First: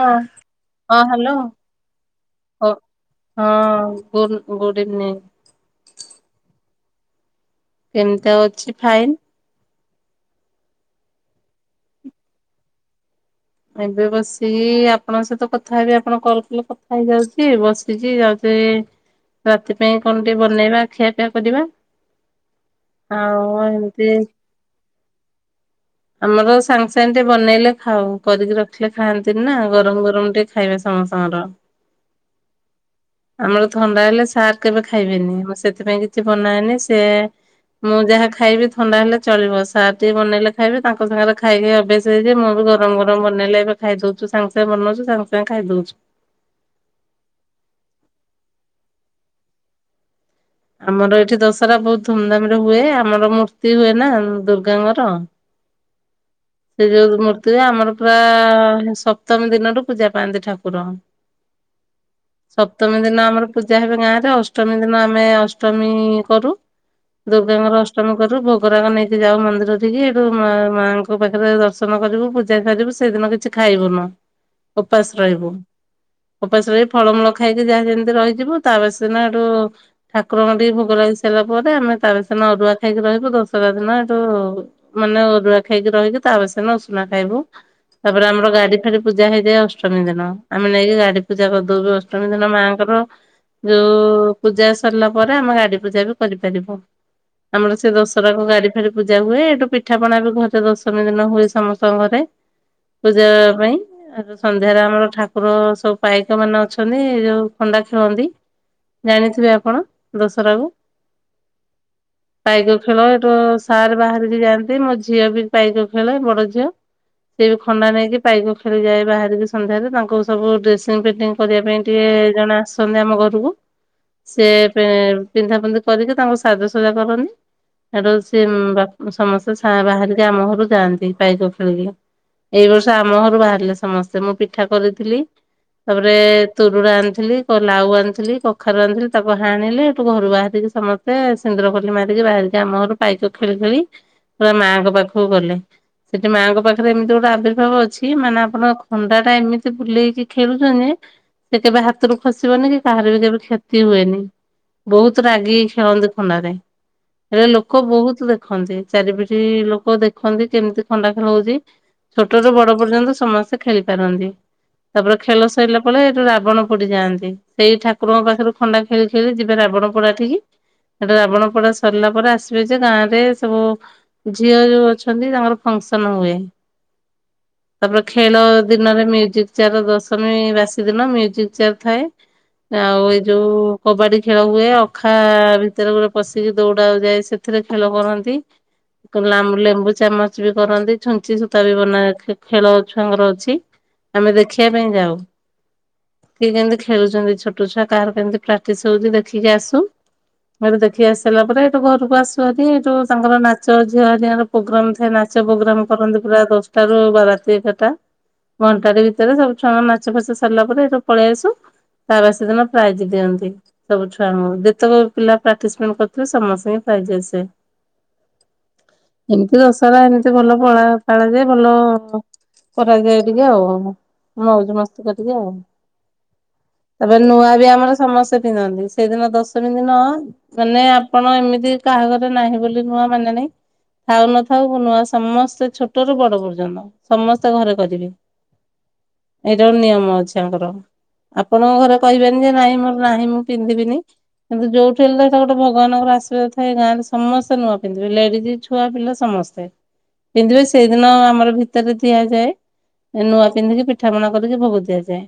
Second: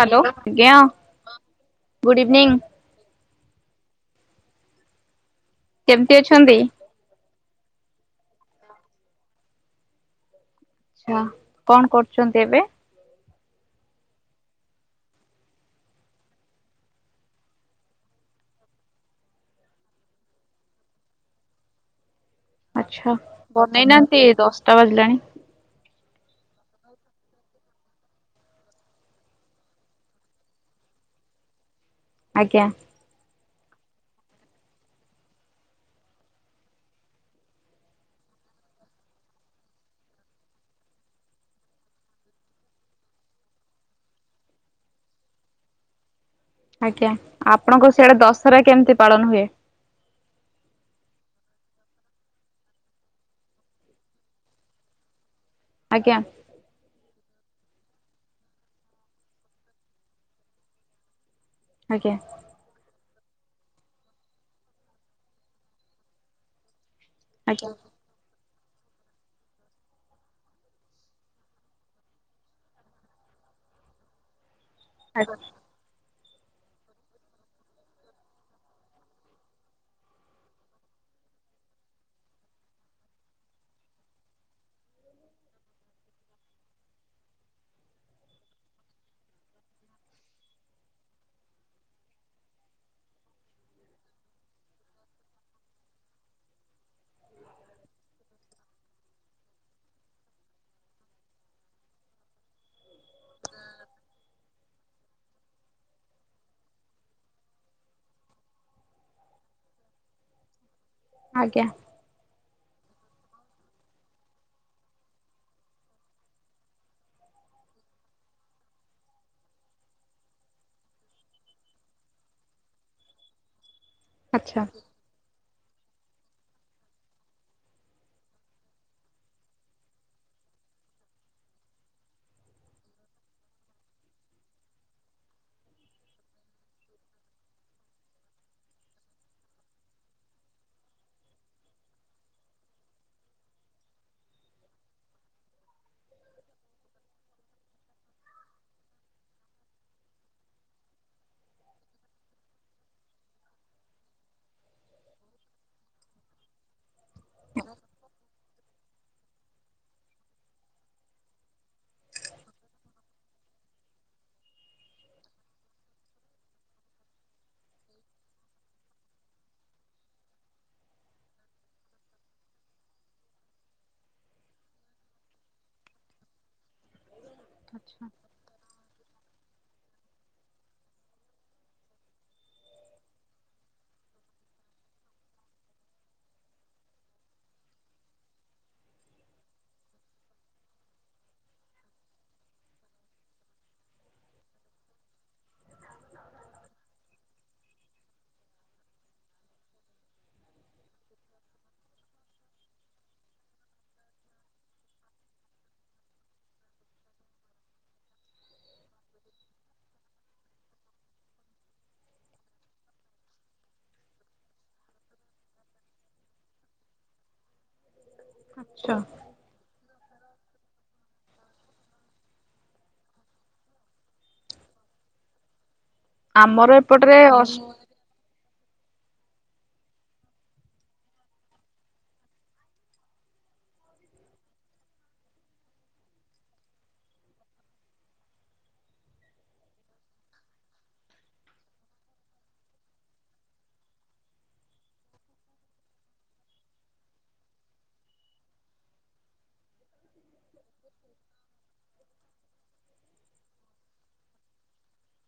ହଁ ହ୍ୟାଲୋ ଆଜ୍ଞା ହଁ ହାଲୋ ଗୁଡ୍ ଇଭିନିଂ ଓ। ହଁ ଗୁନ୍ ଗୁଡ଼ ଇଭିନୀଙ୍ଗ। କେମିତି ଅଛନ୍ତି? କେମିତି ଆଉ ଅଛି ଫାଇନ୍। ଆଛା କଣ କରୁଚନ୍ତି ଏବେ? ଏବେ ବସିକି ଆପଣଙ୍କ ସହିତ କଥା ହେବି ଆପଣଙ୍କ କଲ କଲେ କଥା ହେଇଯାଉଚି ବସିଛି ଯାଉ ଚି ରାତି ପାଇଁ କଣ ଟିକେ ବନେଇବା ଖିଆ ପିଆ କରିବା। ଆଚ୍ଛା ଆଉ ଏମିତି ବନେଇନାହାନ୍ତି ଦଶଟା ବାଜିଲାଣି। ଆମର ସାଙ୍ଗେ ସାଙ୍ଗେ ଟିକେ ବନେଇଲେ ଖାଉ କରିକି ରଖିଲେ ଖାଆନ୍ତିନି ନା ଗରମ ଗରମ ଟିକେ ଖାଇବା ସମସ୍ତଙ୍କର [unintelligible] ଆଜ୍ଞା। ଆମର ଥଣ୍ଡା ହେଲେ ସାର୍ କେବେ ଖାଇବେନି। ମୁଁ ସେଥିପାଇଁ କିଛି ବନାଏନି ସେ ମୁଁ ଯାହା ଖାଇବି ଥଣ୍ଡା ହେଲେ ଚଳିବ। ସାର ଟିକେ ବନେଇଲେ ଖାଇବେ ତାଙ୍କ ସାଙ୍ଗରେ ଖାଇ ଖାଇ ଅଭ୍ୟାସ ହେଇଚି ଯେ ମୁଁ ବି ଗରମ ଗରମ ବନେଇଲେ ଏବେ ଖାଇଦୋଉଚୁ ସାଙ୍ଗ ସାଙ୍ଗ ବନୋଉଚୁ ସାଙ୍ଗ ସାଙ୍ଗ ଖାଇ ଦୋଉଛୁ। ଆଜ୍ଞା ଆପଣଙ୍କ ସିଆଡେ ଦଶହରା କେମିତି ପାଳନ ହୁଏ। ଆମର ଏଠି ଦଶହରା ବୋହୁତ ଧୁମଧାମରେ ହୁଏ। ଆମର ମୂର୍ତ୍ତି ହୁଏ ନା ଉଁ ଦୁର୍ଗାଙ୍କର। ଆଜ୍ଞା। ସେ ଯୋଉ ମୂର୍ତ୍ତି ହୁଏ। ଆମର ପୁରା ସପ୍ତମୀ ଦିନଠୁ ପୂଜା ପାଆନ୍ତି ଠାକୁର। ଆଜ୍ଞା ସପ୍ତମୀ ଦିନ ଦିନ ଆମର ପୂଜା ହେବେ ଗାଁରେ ଅଷ୍ଟମୀ ଦିନ ଆମେ ଅଷ୍ଟମୀ କରୁ। ଆଜ୍ଞା ଦୁର୍ଗାଙ୍କର ଅଷ୍ଟମୀ କରୁ ଭୋଗରାଗ ନେଇକି ଯାଉ ମନ୍ଦିର ଠିକି ହେଠୁ ମା ମାଙ୍କ ଙ୍କ ପାଖରେ ଦର୍ଶନ କରିବୁ ପୂଜା ସାରିବୁ ସେଇଦିନ କିଛି ଖାଇବୁନୁ। ଓପାସ ରହିବୁ। ଓପାସ ରହି ଫଳମୂଳ ଖାଇକି ଯାହା ଯେମିତି ରହିଯିବୁ। ତା ବାସି ଦିନ ହେଟୁ ଠାକୁରଙ୍କଠୀ ଭୋଗ ଲାଗି ସାରିଲା ତା ପରେ ଆମେ ତା ବାସିଦିନ ଅରୁଆ ଖାଇକି ରହିବୁ ଦଶହରା ଦିନ ହେଟୁ ମାନେ ଅରୁଆ ଖାଇକି ରହିକି ତା ବାସିଦିନ ଉଷୁନା ଖାଇବୁ। ତାପରେ ଆମର ଗାଡି ଫାଡି ପୂଜା ହେଇଯାଏ। ଅଷ୍ଟମୀ ଦିନ। ଆମେ ନେଇକି ଗାଡି ପୂଜା କରିଦୋଉ ବି ଅଷ୍ଟମୀ ଦିନ ମାଆଙ୍କର ର ଯୋଉ ପୂଜା ସରିଲା ପରେ ଆମେ ଗାଡି ପୂଜା ବି କରିପାରିବୁ। ଆମର ସେ ଦଶହରାକୁ ଗାଡି ଫାଡି ପୂଜା ହୁଏ। ହେଟୁ ପିଠାପଣା ବି ଘରେ ଦଶମୀ ଦିନ ହୁଏ ସମସ୍ତଙ୍କ ଘରେ ପୂଜା ପାଇଁ। ଆ ତ ସନ୍ଧ୍ୟାରେ ଆମର ଠାକୁର ସବୁ ପାଇକ ମାନେ ଅଛନ୍ତି। ଯୋଉ ଖଣ୍ଡା ଖେଳନ୍ତି ଜାଣିଥିବେ ଆପଣ ଦଶହରାକୁୁ। ଆଜ୍ଞା ପାଇକ ଖେଳ ହେଟୁ ସାର୍ ବାହାରିକି ଯାଆନ୍ତି। ମୋ ଝିଅ ବି ପାଇକ ଖେଳେ ବଡ ଝିଅ। ସେ ବି ଖଣ୍ଡା ନେଇକି ପାଇକ ଖେଳିଯାଏ। ବାହାରିକି ସନ୍ଧ୍ୟାରେ ତାଙ୍କୁ ସବୁ ଡ୍ରେସିଙ୍ଗି ଫେଣ୍ଟିଙ୍ଗି କରିବା ପାଇଁ ଟିକେ ଯେ ଜଣେ ଆସନ୍ତି ଆମ ଘରକୁ ସେ ଆଚ୍ଛା। ପେ ପିନ୍ଧା ନ୍ଧି କରିକି ତାଙ୍କୁ ସାଜସଜା କରନ୍ତି। ସେଠୁ ସି ବା ସମସ୍ତେ ବାହାର ଆମ ଘରୁ ଯାଆନ୍ତି ପାଇକ ଖେଳିକି। ଏଇ ବର୍ଷ ଆମ ଘରୁ ବାହାରିଲେ ସମସ୍ତେ ମୁଁ ପିଠା କରିଥିଲି ତାପରେ ତୁରୁୁଡା ଆଣିଥିଲି, ଲାଉ ଆଣିଥିଲି, କଖାରୁ ଆଣିଥିଲି ତାକୁ ହାଣିଲି ହେଠୁ ଘରୁ ବାହାରିି ସମସ୍ତେ ସିନ୍ଦୁର ଖୋଲି ମାରିକି ବାହାରିକି ଆମ ଘରୁ ପାଇକ ଖେଳି ଖେଳି ପୁରା ମାଆଙ୍କ ପାଖ କୁ ଗଲେ। ସେଠି ମାଆଙ୍କ ପାଖରେ ଏମିତି ଗୋଟେ ଆବିର୍ଭାବ ଅଛି। ମାନେ ଆପଣ ଖଣ୍ଡାଟା ଏମିତି ବୁଲେଇକି ଖେଳୁଛନ୍ତି ସେ କେବେ ହାତରୁ ଖସିବନି କି କାହାର ବି କେବେ କ୍ଷତି ହୁଏନି। ବହୁତ ରାଗିକି ଖେଳନ୍ତି ଖଣ୍ଡାରେ। ହେଲେ ଲୋକ ବହୁତ ଦେଖନ୍ତି ଚାରିପିଠି ଲୋକ ଦେଖନ୍ତି କେମିତି ଖଣ୍ଡା ଖେଳ ହେ। ଛୋଟରୁୁ ବଡ ପର୍ଯ୍ୟନ୍ତ ସମସ୍ତେ ଖେଳି ପାରନ୍ତି। ତାପରେ ଖେଳ ସରିଲା ପରେ ସେଇଠୁ ରାବଣ ପୋଡିଯାଆନ୍ତି। ସେଇ ଠାକୁରଙ୍କ ପାଖରୁ ଖଣ୍ଡା ଖେଳି ଖେଳି ଯିବେ ରାବ ରାବଣ ପୋଡ଼ାଠିକି। ସେଇଠୁ ରାବଣ ପୋଡା ସରିଲା ପରେ ଆସିବେ ଯେ ଗାଁରେ ସବୁ ଝିଅ ଯୋଉ ଅଛନ୍ତି ତାଙ୍କର ଫଙ୍କସନ ହୁଏ। ତାପରେ ଖେଳ ଦିନରେ ମ୍ୟୁଜିକ ଚାର ଦଶମୀ ବାସି ଦିନ ମ୍ୟୁଜିକ ଚ୍ୟାର୍ ଥାଏ। ଆଉ ଏଇ ଯୋଉ କବାଡି ଖେଳ ହୁଏ, ଅଖା ଭିତରେ ଗୋଟେ ପଶିକି ଦୌଡ ଯାଏ ସେଥି ରେ ଖେଳ କରନ୍ତି। [inaudible] ଲେମ୍ବୁ ଚାମଚ ବି କରନ୍ତି, ଛୁଞ୍ଚି ସୂତା ବି ବନା ଖେଳ ଛୁଆଙ୍କର ଅଛି। ଆମେ ଦେଖିବା ପାଇଁ ଯାଉ। କି କେମିତି ଖେଳୁଛନ୍ତି ଛୋଟ ଛୁଆ କାହାର କେମିତି ପ୍ରାକ୍ଟିସ ହଉଛି ଦେଖିକି ଆସୁ ଏଠୁ ଦେଖି ଆସ ସିଲା ପରେ ଏଇଠୁ ଘରକୁ ଆସୁ ହେରି ଏଠୁ ତାଙ୍କର ନାଚ ଝିଅ ହେରି ଙ୍କାର ପ୍ରୋଗ୍ରାମ ଥାଏ ନାଚ ପ୍ରୋଗ୍ରାମ କରନ୍ତି ପୁରା ଦଶଟା ରୁ ବା ରାତି ଏଗାରଟା। ଘଣ୍ଟା ଟି ଭିତରେ ସବୁ ଛୁଆଙ୍କ ନାଚ ଫାଚ ସରିଲା ପରେ ଏଟୁ ପଳେଇ ଆସୁ। ତା ବାସି ଦିନ ପ୍ରାଇଜ ଦିଅନ୍ତି ସବୁ ଛୁଆଙ୍କୁ ଯେତେକ ପିଲା ପାର୍ଟିସିପେଟ କରିଥିଲେ ସମସ୍ତ ପାଇଜ ଆସେ। ଆଚ୍ଛା। ସାର ଏମିତି ଭଲ ପଳା ପାଳାଯାଏ ଭଲ କରାଯାଏ ଟିକେ ଆଉ ମଉଜ ମସ୍ତିକ ଟିକେ ଆଉ। ଆମର ଏପଟରେ ତାପରେ ନୂଆ ଅଷ୍ଟ ବି ଆମର ସମସ୍ତ ତେ ପିନ୍ଧନ୍ତି ସେଦିନ ଦଶମୀ ଦିନ ମାନେ ଆପଣ ଏମିତି କାହାଘରେ ନାହିଁ ବୋଲି ନୂଆ ମାନେ ନାହି ଥାଉ ନଥାଉ ନୂଆ ସମସ୍ତେ ଛୋଟରୁୁ ବଡ ପର୍ଯ୍ୟନ୍ତ ସମସ୍ତେ ଘରେ କରିବେ। [inaudible] ଏଇଟା ନିୟମ ଅଛି ଆଙ୍କର। ଆପଣଙ୍କ ଘରେ କହିବେନି ଯେ ନାଇଁ ମୋର ନାହିଁ ମୁଁ ପିନ୍ଧିବିନି କିନ୍ତୁ ଯୋଉଠି ହେଲେ ତଇଟ ଗୋଟେ ଭଗାନଙ୍କର ଆଶୀର୍ବାଦ ଥାଏ ଗାଁରେ ସମସ୍ତେ ନୂଆ ପିନ୍ଧିବେ ଲେଡିଜ। ଛୁଆ ପିଲା ସମସ୍ତେ ପିନ୍ଧିବେ ସେଇଦିନ ଆମର ଭିତରେ ଦିଆଯାଏ ନୂଆ ପିନ୍ଧିକି ପିଠା ପଣା କରିକି ଭୋଗ ଦିଆଯାଏ।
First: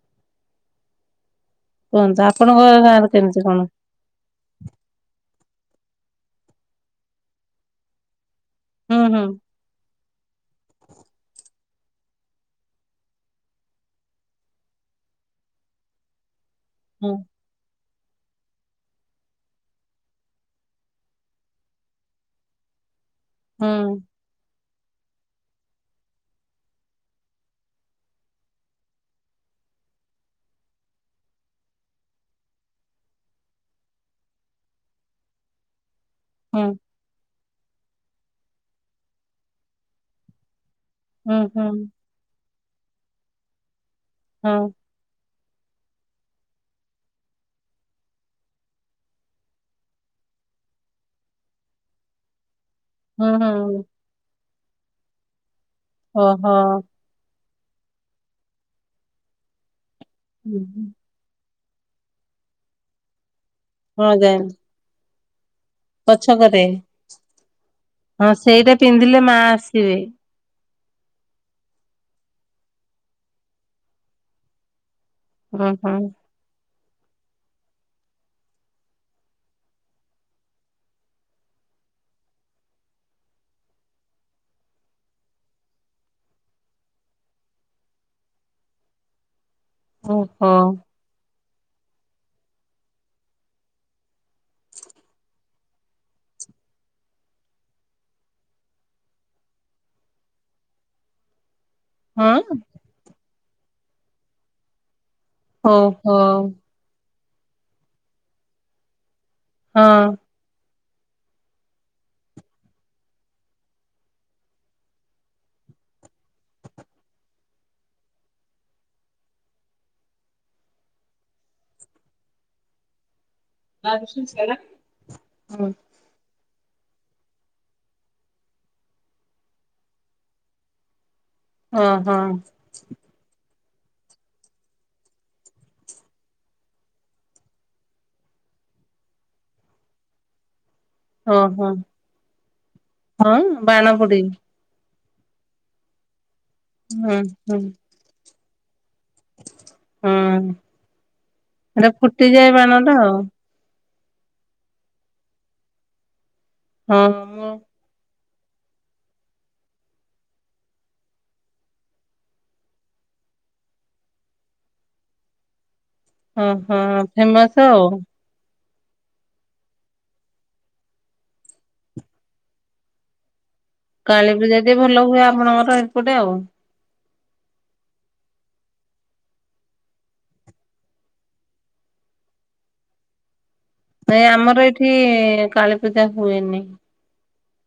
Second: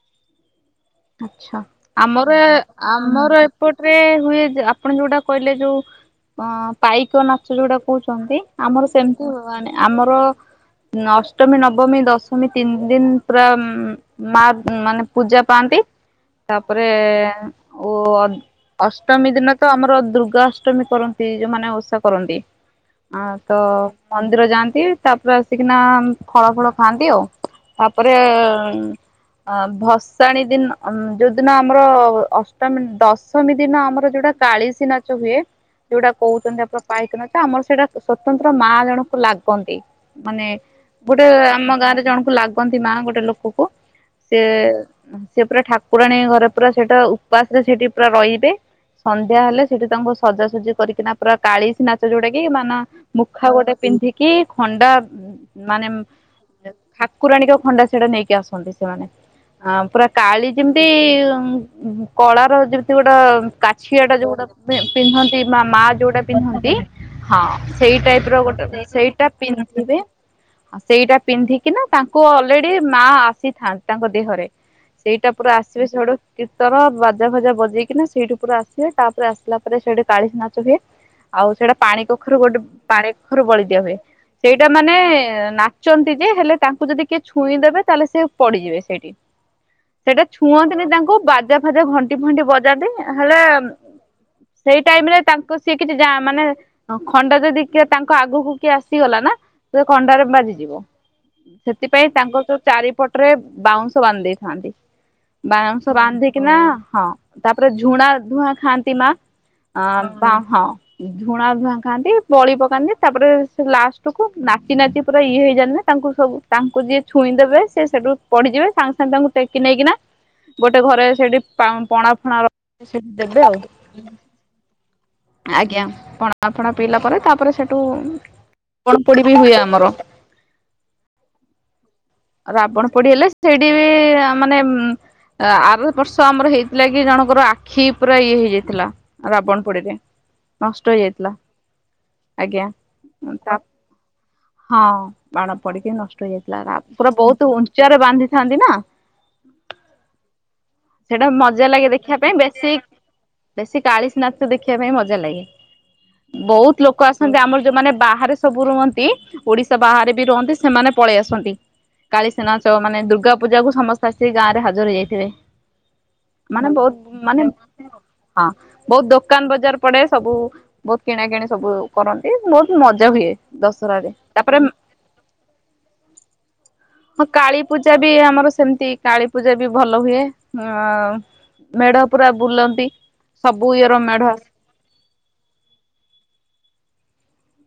ହ [inaudible] ଆଛା କୁହନ୍ତୁ ଆମର ଆପଣଙ୍କ ଗାଁରେ ଆମର କେମିତି କଣ? ଏପଟରେ ହୁଏ ଆପଣ ଯୋଉଟା କହିଲେ ଯୋଉ ଅ ପାଇକ ନାଚ ଯୋଉଟା କହୁଛନ୍ତି। ଆମର ହୁଁ ହୁଁ ସେମିତି ହୁଏନି ଆମର ଅଷ୍ଟମୀ ନବ ନବମୀ ଦଶମୀ ତିନି ଦିନ ପୁରା ମା ମାନେ ପୂଜା ପାଆନ୍ତି। ତାପରେ ହୁଁ ଓ ଅଷ୍ଟମୀ ଦିନ ତ ଆମର ଦୁର୍ଗା ଅଷ୍ଟମୀ କରନ୍ତି ଯୋଉମାନେ ଓଷା କରନ୍ତି। ଆଁ ତ ହୁଁ ମନ୍ଦିର ଯାଆନ୍ତି। ତାପରେ ଆସିକିନା ଫଳ ଫଳ ଖାଆନ୍ତି ଆଉ ତାପରେ ଅ ଭସାଣି ଦିନ ଯୋଉ ଦିନ ଆମର ଅଷ୍ଟମୀ ଦଶମୀ ଦିନ ଆମର ଯୋଉଟା କାଳିଶୀ ନାଚ ହୁଏ ଯୋଉଟା କହୁଛନ୍ତି ଆପଣ ପାଇକନା ଆମର ସେଇଟା ସ୍ଵତନ୍ତ୍ର ମା ଜଣଙ୍କୁ ଲାଗନ୍ତି ମାନେ ଗୋଟେ ହୁଁ ହୁଁ ଆମ ହୁଁ ଗାଁରେ ଜଣକୁ ଲାଗନ୍ତି ମା ଗୋଟେ ଲୋକକୁ ହଁ ସିଏ ପୁରା ଠାକୁରାଣୀ ଘରେ ପୁରା ସେଇଟା ଉପାସ ରେ ସେଇଠି ପୁରା ରହିବେ ସନ୍ଧ୍ୟା ହେଲେ ସେଠି ତାଙ୍କୁ ସଜାସଜି କରିକିନା ପୁରା କାଳିଶୀ ନାଚ ଯୋଉଟା କି ମାନେ ହୁଁ ମୁଖା ଗୋଟେ ହୁଁ ପିନ୍ଧିକି ଖଣ୍ଡା ମାନେ ଓହୋ ଠାକୁରାଣୀକ ଖଣ୍ଡା ସେଟା ନେଇକି ଆସନ୍ତି ସେମାନେ ଆ ପୁରା କାଳୀ ଯେମିତି କଳାର ଯେମିତି ଗୋଟେ କାଛିଆ ହଁ ଟା ଯୋଉ ଗୋଟା ଜାଇଲି ପିନ୍ଧନ୍ତି ବା ମା ଯୋଉଟା ପଛକରେ ପିନ୍ଧନ୍ତି ହଁ ସେଇ ଟାଇପ ହଁ ର ସେଇଟା ଗୋଟେ ପିନ୍ଧିଲେ ସେଇଟା ମା ଆସିବେ ପିନ୍ଧିବେ ଆଉ ସେଇଟା ପିନ୍ଧିକିନା ତାଙ୍କୁ ଅଲରେଡି ମା ଆସିଥାନ୍ତି ତାଙ୍କ ଦେହରେ। ସେଇଟା ପୁରା ଓ ଆସିବେ ହଁ ଛଡ ତର ବାଜା ଫଜା ବଜେଇକିନା ସେଇଠି ପୁରା ଆସ ହଏ ତାପରେ ଆସିଲା ପରେ ସେଇଠି କାଳି ନାଚ ହୁଏ। ଆଉ ସେଇଟା ପାଣି କଖାରୁ ଗୋଟେ ପାଣି କଖାରୁ ବଳି ଦିଆ ହୁଏ। ସେଇଟା ମାନେ ନାଚନ୍ତି ଯେ ହେଲେ ତାଙ୍କୁ ଯଦି କିଏ ଛୁଇଁଦେବେ ତାହେଲେ ସେ ପଡିଯିବେ ସେଇଠି। ସେଇଟା ଓହୋ ଛୁଅନ୍ତିନି ତାଙ୍କୁ ବାଜା ଫାଜା ଘଣ୍ଟି ଫଣ୍ଟି ବଜାନ୍ତି ହେଲେ ସେଇ ଟାଇମ ରେ ତାଙ୍କ ସିଏ କିଛି ଯା ମାନେ ଖଣ୍ଡା ଯଦି କିଏ ତାଙ୍କ ଆଗକୁ କିଏ ଆସିଗଲା ନା ସେ ଖଣ୍ଡାରେ ବାଜିଯିବ। ସେଥିପାଇଁ ହଁ ତାଙ୍କ ଚାରିପଟରେ ବାଉଁଶ ବାନ୍ଧି ଦେଇଥାନ୍ତି। ବାଉଂଶ ଓହୋ ବାନ୍ଧିକିନା ହଁ ତାପରେ ଝୁଣା ଧୂଆଁ ଖାଆନ୍ତି ମା। ଅ ହଁ। ବା ହଁ। ଝୁଣା ଧା ଖାନ୍ତି ବଳି ପକାନ୍ତି ତାପରେ ସେ ଲାଷ୍ଟ କୁ ନାଚ ନାଚି ପୁରା ଇଏ ହେଇଯାଣିି ତା ସୁ ତାଙ୍କୁ ଯିଏ ଛୁଇଁ ଦେବେ ସେ ସେଠୁ ପଡିଯିବେ ସାଙ୍ଗେ ସାଙ୍ଗେ ତାଙ୍କୁ ଟେ କି ନେଇକିନା ଗୋଟେ ଘରେ ସେଠି ପଣା ଫଣା ସ ଦେବେ ଆଉ ହଁ ଆଜ୍ଞା ପଣା ଫଣା ଫଣା ପିଇଲା ପରେ ତାପରେ ସେଠୁ ପଳପୋଡି ବି ହୁଏ ଆମର ଓହୋ। ରାବଣ ପୋଡି ହେଲେ ସେଇଠି ବି ମାନେ ଉଁ ଆର ବର୍ଷ ଆମର ହେଇଥିଲା କି ଜଣଙ୍କର ଆଖି ପୁରା ଇଏ ହେଇଯାଇଥିଲା ରାବଣ ପୋଡିରେ ନଷ୍ଟ ହେଇଯାଇଥିଲା ହଁ ହଁ ଆଜ୍ଞା ହଁ ତା ବାଣ ପୋଡି ହଁ। ବାଣ ପଡିକି ନଷ୍ଟ ହେଇଯାଇଥିଲା ପୁରା ହୁଁ ବହୁତ ହୁଁ ଉଞ୍ଚରେ ବାନ୍ଧିଥାନ୍ତି ନା ହଁ ସେଟା ମଜା ଲାଗେ ଏଟା ଦେଖିବା ପାଇଁ ଫୁଟିଯାଏ ବେଶୀ ବାଣ ଟା ଆଉ ବେଶୀ ଚାଳିଶ ନାଚ ଦେଖିବା ପାଇଁ ମଜା ଲାଗେ ବହୁତ ହଁ ଲୋକ ଆସନ୍ତି ମୁଁ ଆମର ଯୋଉମାନେ ବାହାରେ ସବୁ ରୁହନ୍ତି ଓଡିଶା ବାହାରେ ବି ରୁହନ୍ତି ସେମାନେ ପଳେଇ ଆସନ୍ତି। କାଳିସେନାଚ ମାନେ ଦୁର୍ଗା ପୂଜା କୁ ସମସ୍ତେ ଆସିିକି ଗାଁରେ ହାଜର ହେଇଯାଇଥିବେ। ହଁ ମାନେ ହଁ ବହୁତ ମାନେ ଫେମସ ଆଉ ହଁ। ବହୁତ ଦୋକାନ ବଜାର ପଡେ ସବୁ ବହୁତ କିଣା କିିଣି ସବୁ କରନ୍ତି ବହୁତ ମଜା ହୁଏ। ଦଶହରାରେ କାଳୀ ପୂଜା ତାପରେ ଟି ଭଲ ହୁଏ ଆପଣଙ୍କର ଏପଟେ ଆଉ। ହଁ କାଳୀପୂଜା ବି ଆମର ସେମତି କାଳୀ ପୂଜା ବି ଭଲ ହୁଏ। ମେଢ଼ ପୁରା ବୁଲନ୍ତି। ସବୁ ଇଏର ନ ମେଢ ଆମର ଏଇଠି କାଳୀ ପୂଜା ହୁଏନି।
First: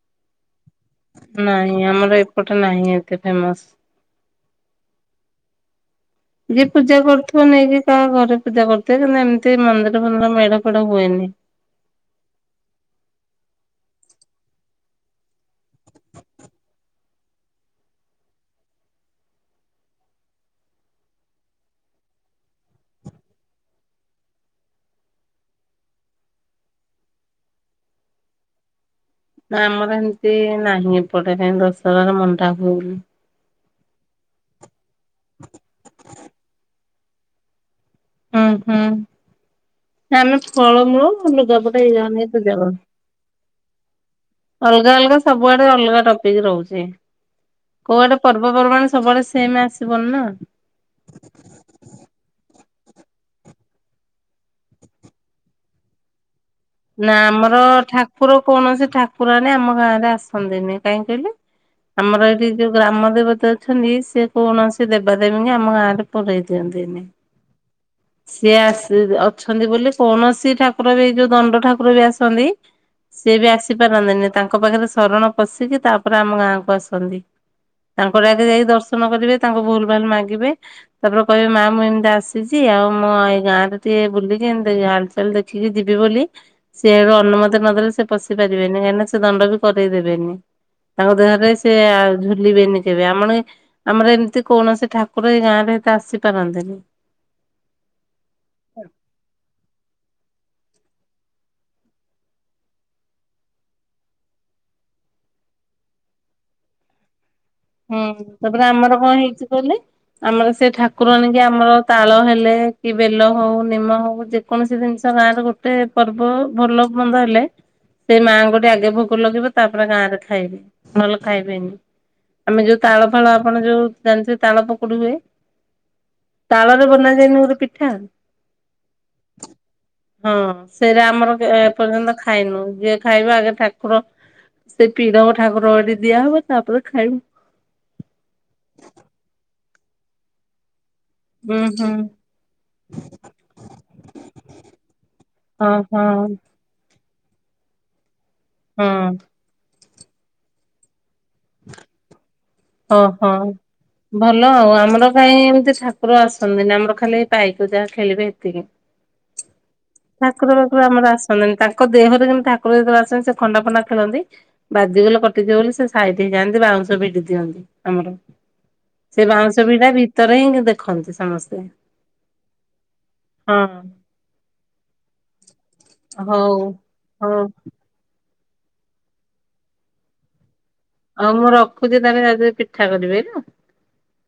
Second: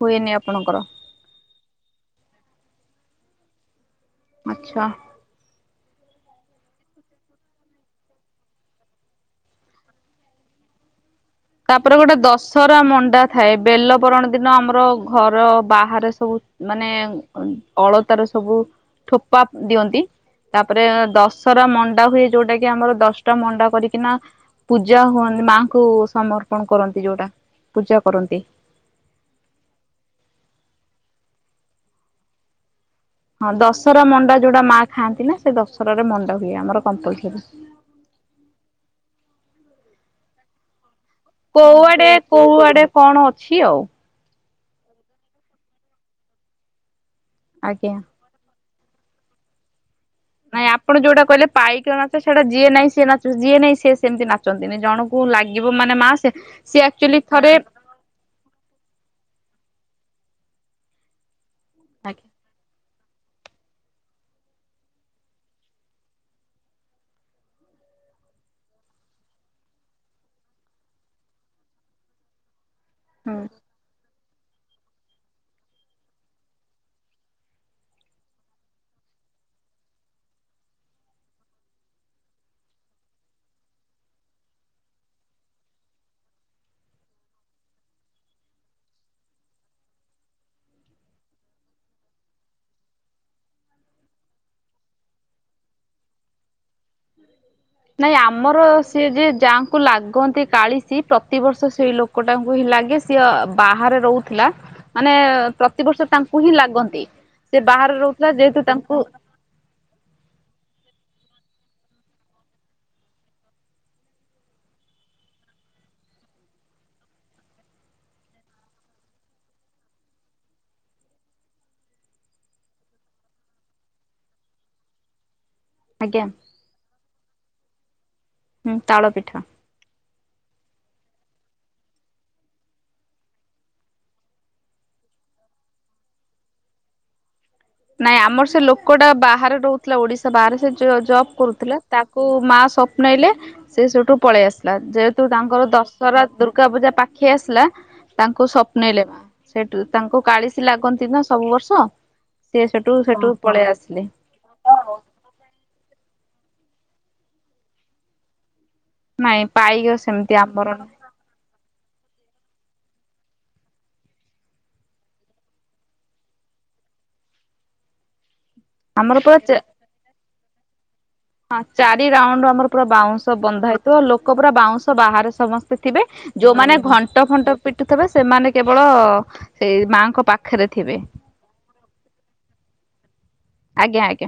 ହୁଏନି ଆପଣଙ୍କର? ନାଇଁ ଆମର ଏପଟେ ନାହିଁ ଏତେ ଫେମସ ଆଛା। ଯିଏ ପୂଜା କରୁଥିବ ନେଇକି କାହା ଘରେ ପୂଜା କରୁଥିବେ କିନ୍ତୁ ଏମିତି ମନ୍ଦିର ଫନ୍ଦିର ମେଢ ଫେଢ଼ ହୁଏନି। ତାପରେ ଗୋଟେ ଦଶହରା ମଣ୍ଡା ଥାଏ ବେଲପରଣ ଦିନ ଆମର ଘର ବାହାରେ ସବୁ ମାନେ ଅଳତାର ସବୁ ଠୋପା ଦିଅନ୍ତି। ତାପରେ ଦଶରା ମଣ୍ଡା ହୁଏ ଯୋଉଟା କି ଆମର ଦଶଟା ମଣ୍ଡା କରିକିନା ପୂଜା ହୁଅନ୍ତି ମାଙ୍କୁ ସମର୍ପଣ କରନ୍ତି ଯୋଉଟା ପୂଜା କରନ୍ତି। ନା ଆମର ଏମିତି ନାହିଁ ଏପଟେ କାଇଁଇ ଦଶହରାରେ ମଣ୍ଡା ହୁଏନି। ଦଶହରା ମଣ୍ଡା ଯୋଉଟା ମା ଖାଆନ୍ତି ନା ସେ ଦଶହାରେ ମଣ୍ଡା ହୁଏ ଆମର କମ୍ପଲର ହୁଁ ହୁଁ ଆମେ ଫଳମୂଳ। ଲୁଗାପଟା ଏଇରା କୋଉଆଡେ ନେଇ ପୂଜା କରୁ। କୋଉଆଡେ କଣ ଅଛି ଆଉ? ଅଲଗା ଅଲଗା ସବୁଆଡେ ଅଲଗା ଟପିକ ରହୁଛି ଆଜ୍ଞା। କୋଉ ଆଡେ ପର୍ବପର୍ବାଣୀ ସବୁବେଳେ ସେମ ଆସେ ନାଇଁ ଆପଣ ଯୋଉଟା କହିଲେ ପାଇକଣା ସେଟା ଯିଏ ନାଇଁ ସି ନାଚ ଯିଏ ନାଇଁ ସେ ସେମିତି ନାଚନ୍ତିନି ଜଣଙ୍କୁ ଲାଗିବ ମାନେ ମା ସେ ସିଏ ନା ଆକ୍ଚୁଆଲି ଥରେ ଆମର ଠାକୁର କୌଣସି ଠାକୁରଣୀ ଆମ ଗାଁ ରେ ଆସନ୍ତିନି କାହିଁ କହିଲେ? ଆମର ଏଇଠି ଯୋଉ ଗ୍ରାମ ଦେବତା ଅଛନ୍ତି ସେ କୌଣସି ଦେବାଦେବୀଙ୍କ ଆମ ଗାଁ ରେ ପୁରେଇ ଦିଅନ୍ତିନି। ସିଏ ଆସି ଅଛନ୍ତି ବୋଲି କୌଣସି ଠାକୁର ବି ଯୋଉ ଦଣ୍ଡ ଠାକୁର ବି ଆସନ୍ତି ସିଏ ହୁଁ। ବି ଆସିପାରନ୍ତିନି ତାଙ୍କ ପାଖରେ ଶରଣ ପଶିକି ତାପରେ ଆମ ଗାଁକୁ ଆସନ୍ତି। ତାଙ୍କରଆଗେ ଯାଇ ଦର୍ଶନ କରିବେ ତାଙ୍କୁ ଭୁଲ ଭାଲ୍ ମାଗିବେ ତାପରେ କହିବେ ମା ମୁଁ ଏମିତି ଆସିଚି ଆଉ ମୁଁ ଏଇ ଗାଁ ରେ ଟିକେ ବୁଲିକି ଏମିତି ହାଲ୍ ଚାଲ୍ ଦେଖିକି ଯିବି ବୋଲି ସିଆଡୁ ଅନୁମତି ନଦେଲେ ସେ ପଶି ପାରିବେନି ହେନେ ସେ ଦଣ୍ଡ ବି କରଇ ଦେବେନି। ତାଙ୍କ ଦେହରେ ସେ ଆ ଝୁଲିବେନି କେବେ ଆମଣି ଆମର ଏମିତି କୌଣସି ଠାକୁର ଏଇ ଗାଁରେ ତ ଆସିପାରନ୍ତିନି। ନାଇଁ ଆମର ସିଏ ଯିଏ ଯାହାଙ୍କୁ ଲାଗନ୍ତି କାଳିଶୀ ପ୍ରତିବର୍ଷ ସେଇ ଲୋକ ଟାଙ୍କୁ ହିଁ ଲାଗେ ସିଏ ବାହାରେ ରହୁଥିଲା ମାନେ ପ୍ରତିବର୍ଷ ତାଙ୍କୁ ହିଁ ଲାଗନ୍ତି। ସେ ବାହାରେ ହୁଁ ରହୁଥିଲା ଯେହେତୁ ତାପରେ ତାଙ୍କୁ ଆମର କଣ ହେଇଚି କହିଲେ ଆମର ସେ ଠାକୁ ଠାକୁରା ଆଣିକି ଆମର ତାଳ ହେଲେ କି ବେଲ ହଉ ନିମ ହଉ ଯେକୌଣସି ଜିନିଷ ଗାଁରେ ଗୋଟେ ପର୍ବ ଭଲ ମନ୍ଦ ହେଲେ ସେ ମାଆଙ୍କଠି ଆଗେ ଭୋଗ ଲାଗିବ ତାପରେ ଗାଁରେ ଖାଇବେ, ନହେଲେ ଖାଇବେନି। ଆମେ ଯୋଉ ତାଳ ଫାଳ ଆପଣ ଯଉ ଜାଣି ଥିଵେ ତାଳ ପକୁଡ଼ି ହୁଏ ଆଜ୍ଞା ତାଳରେ ବନା ଯାଏନି ଗୋଟେ ପିଠା? ହୁଁ ତାଳ ପିଠା। ହଁ ସେରା ଆମର ଏପର୍ଯ୍ୟନ୍ତ ଖାଇନୁ ଯିଏ, ଖାଇବା ଆଗେ ଠାକୁର ସେ ପିିଡ଼ମ ଠାକୁରଠି ଦିଆ ହବ ତାପରେ ଖାଇବୁ। ନାଇଁ ଆମର ସେ ଲୋକଟା ବାହାରେ ରହୁଥିଲା ଓଡିଶା ବାହାରେ ସେ ସିଏଜବ୍ ହୁଁ କରୁଥିଲା ହୁଁ ତାକୁ ମା ସ୍ଵପ୍ନେଇଲେ ସେ ସେଠୁ ପଳେଇ ଆସିଲା, ଯେହେତୁ ତାଙ୍କର ହଁ ହଁ ଦଶହରା ଦୁର୍ଗା ପୂଜା ପାଖେଇ ଆସିଲା, ତାଙ୍କୁ ହଁ ସ୍ୱପ୍ନେଇଲେ। ସେଟୁ ତାଙ୍କୁ କାଳିଶି ଲାଗନ୍ତି ନା ସବୁ ବର୍ଷ। ସିଏ ସେଠୁ ସେଠୁ ଅହଃ! ପଳେଇ ଆସିଲେ ଭଲ ଆଉ ଆମର କାହିଁ ଏମିତି ଠା ଠାକୁର ଆସନ୍ତିନ ଆମର ଖାଲି ପାଇକ ଯାହା ଖେଳିବେ ହେତିକି। ନାଇଁ ପାଇକ ସେମିତି ଠାକୁର ବାକୁର ନାହିଁ, ଆମର ଆସନ୍ତିନି ତାଙ୍କ ତାଙ୍କ ଦେହରେ ଯେ ଠାକୁର ଯେତେବେଳେ ଆସନ୍ତି ସେ ଖଣ୍ଡା ଫଣ୍ଡା ଖେଳନ୍ତି ବାଜିଗଲେ କଟିଯିବ ବୋଲି ସେ ସାଇଡ୍ ହେଇଯାନ୍ତି ବାଁ କୁ ବାଉଁଶ ଭିଡ଼ି ଦିଅନ୍ତି ଆମର, ଆମର ସେ ପୁରା ଚା ବାଉଁଶ ବିଡ଼ା ଭିତରେ ହିଁ ଦେଖ୍ ହଁ ଚାରି ରାଉଣ୍ଡୁ ଆମର ପୁରା ବାଉଁଶ ହଁ ବନ୍ଧା ହେଇଥିବ ଲୋକ ପୁରା ବାଉଁଶ ବାହାରେ ସମସ୍ତ ଥିବେ ହଉ। ଯଉମାନେ ଘଣ୍ଟ ହଉ ଫଣ୍ଟ ପିଟୁଥିବେ ସେମାନେ କେବଳ ସେଇ ମାଙ୍କ ପାଖରେ। ଥିବେ ଆଉ ମୁଁ ରଖୁଚି ତାହାଲେ ଯାଉଚି ପିଠା କରିବି ହେଲା। ଆଜ୍ଞା ଆଜ୍ଞା।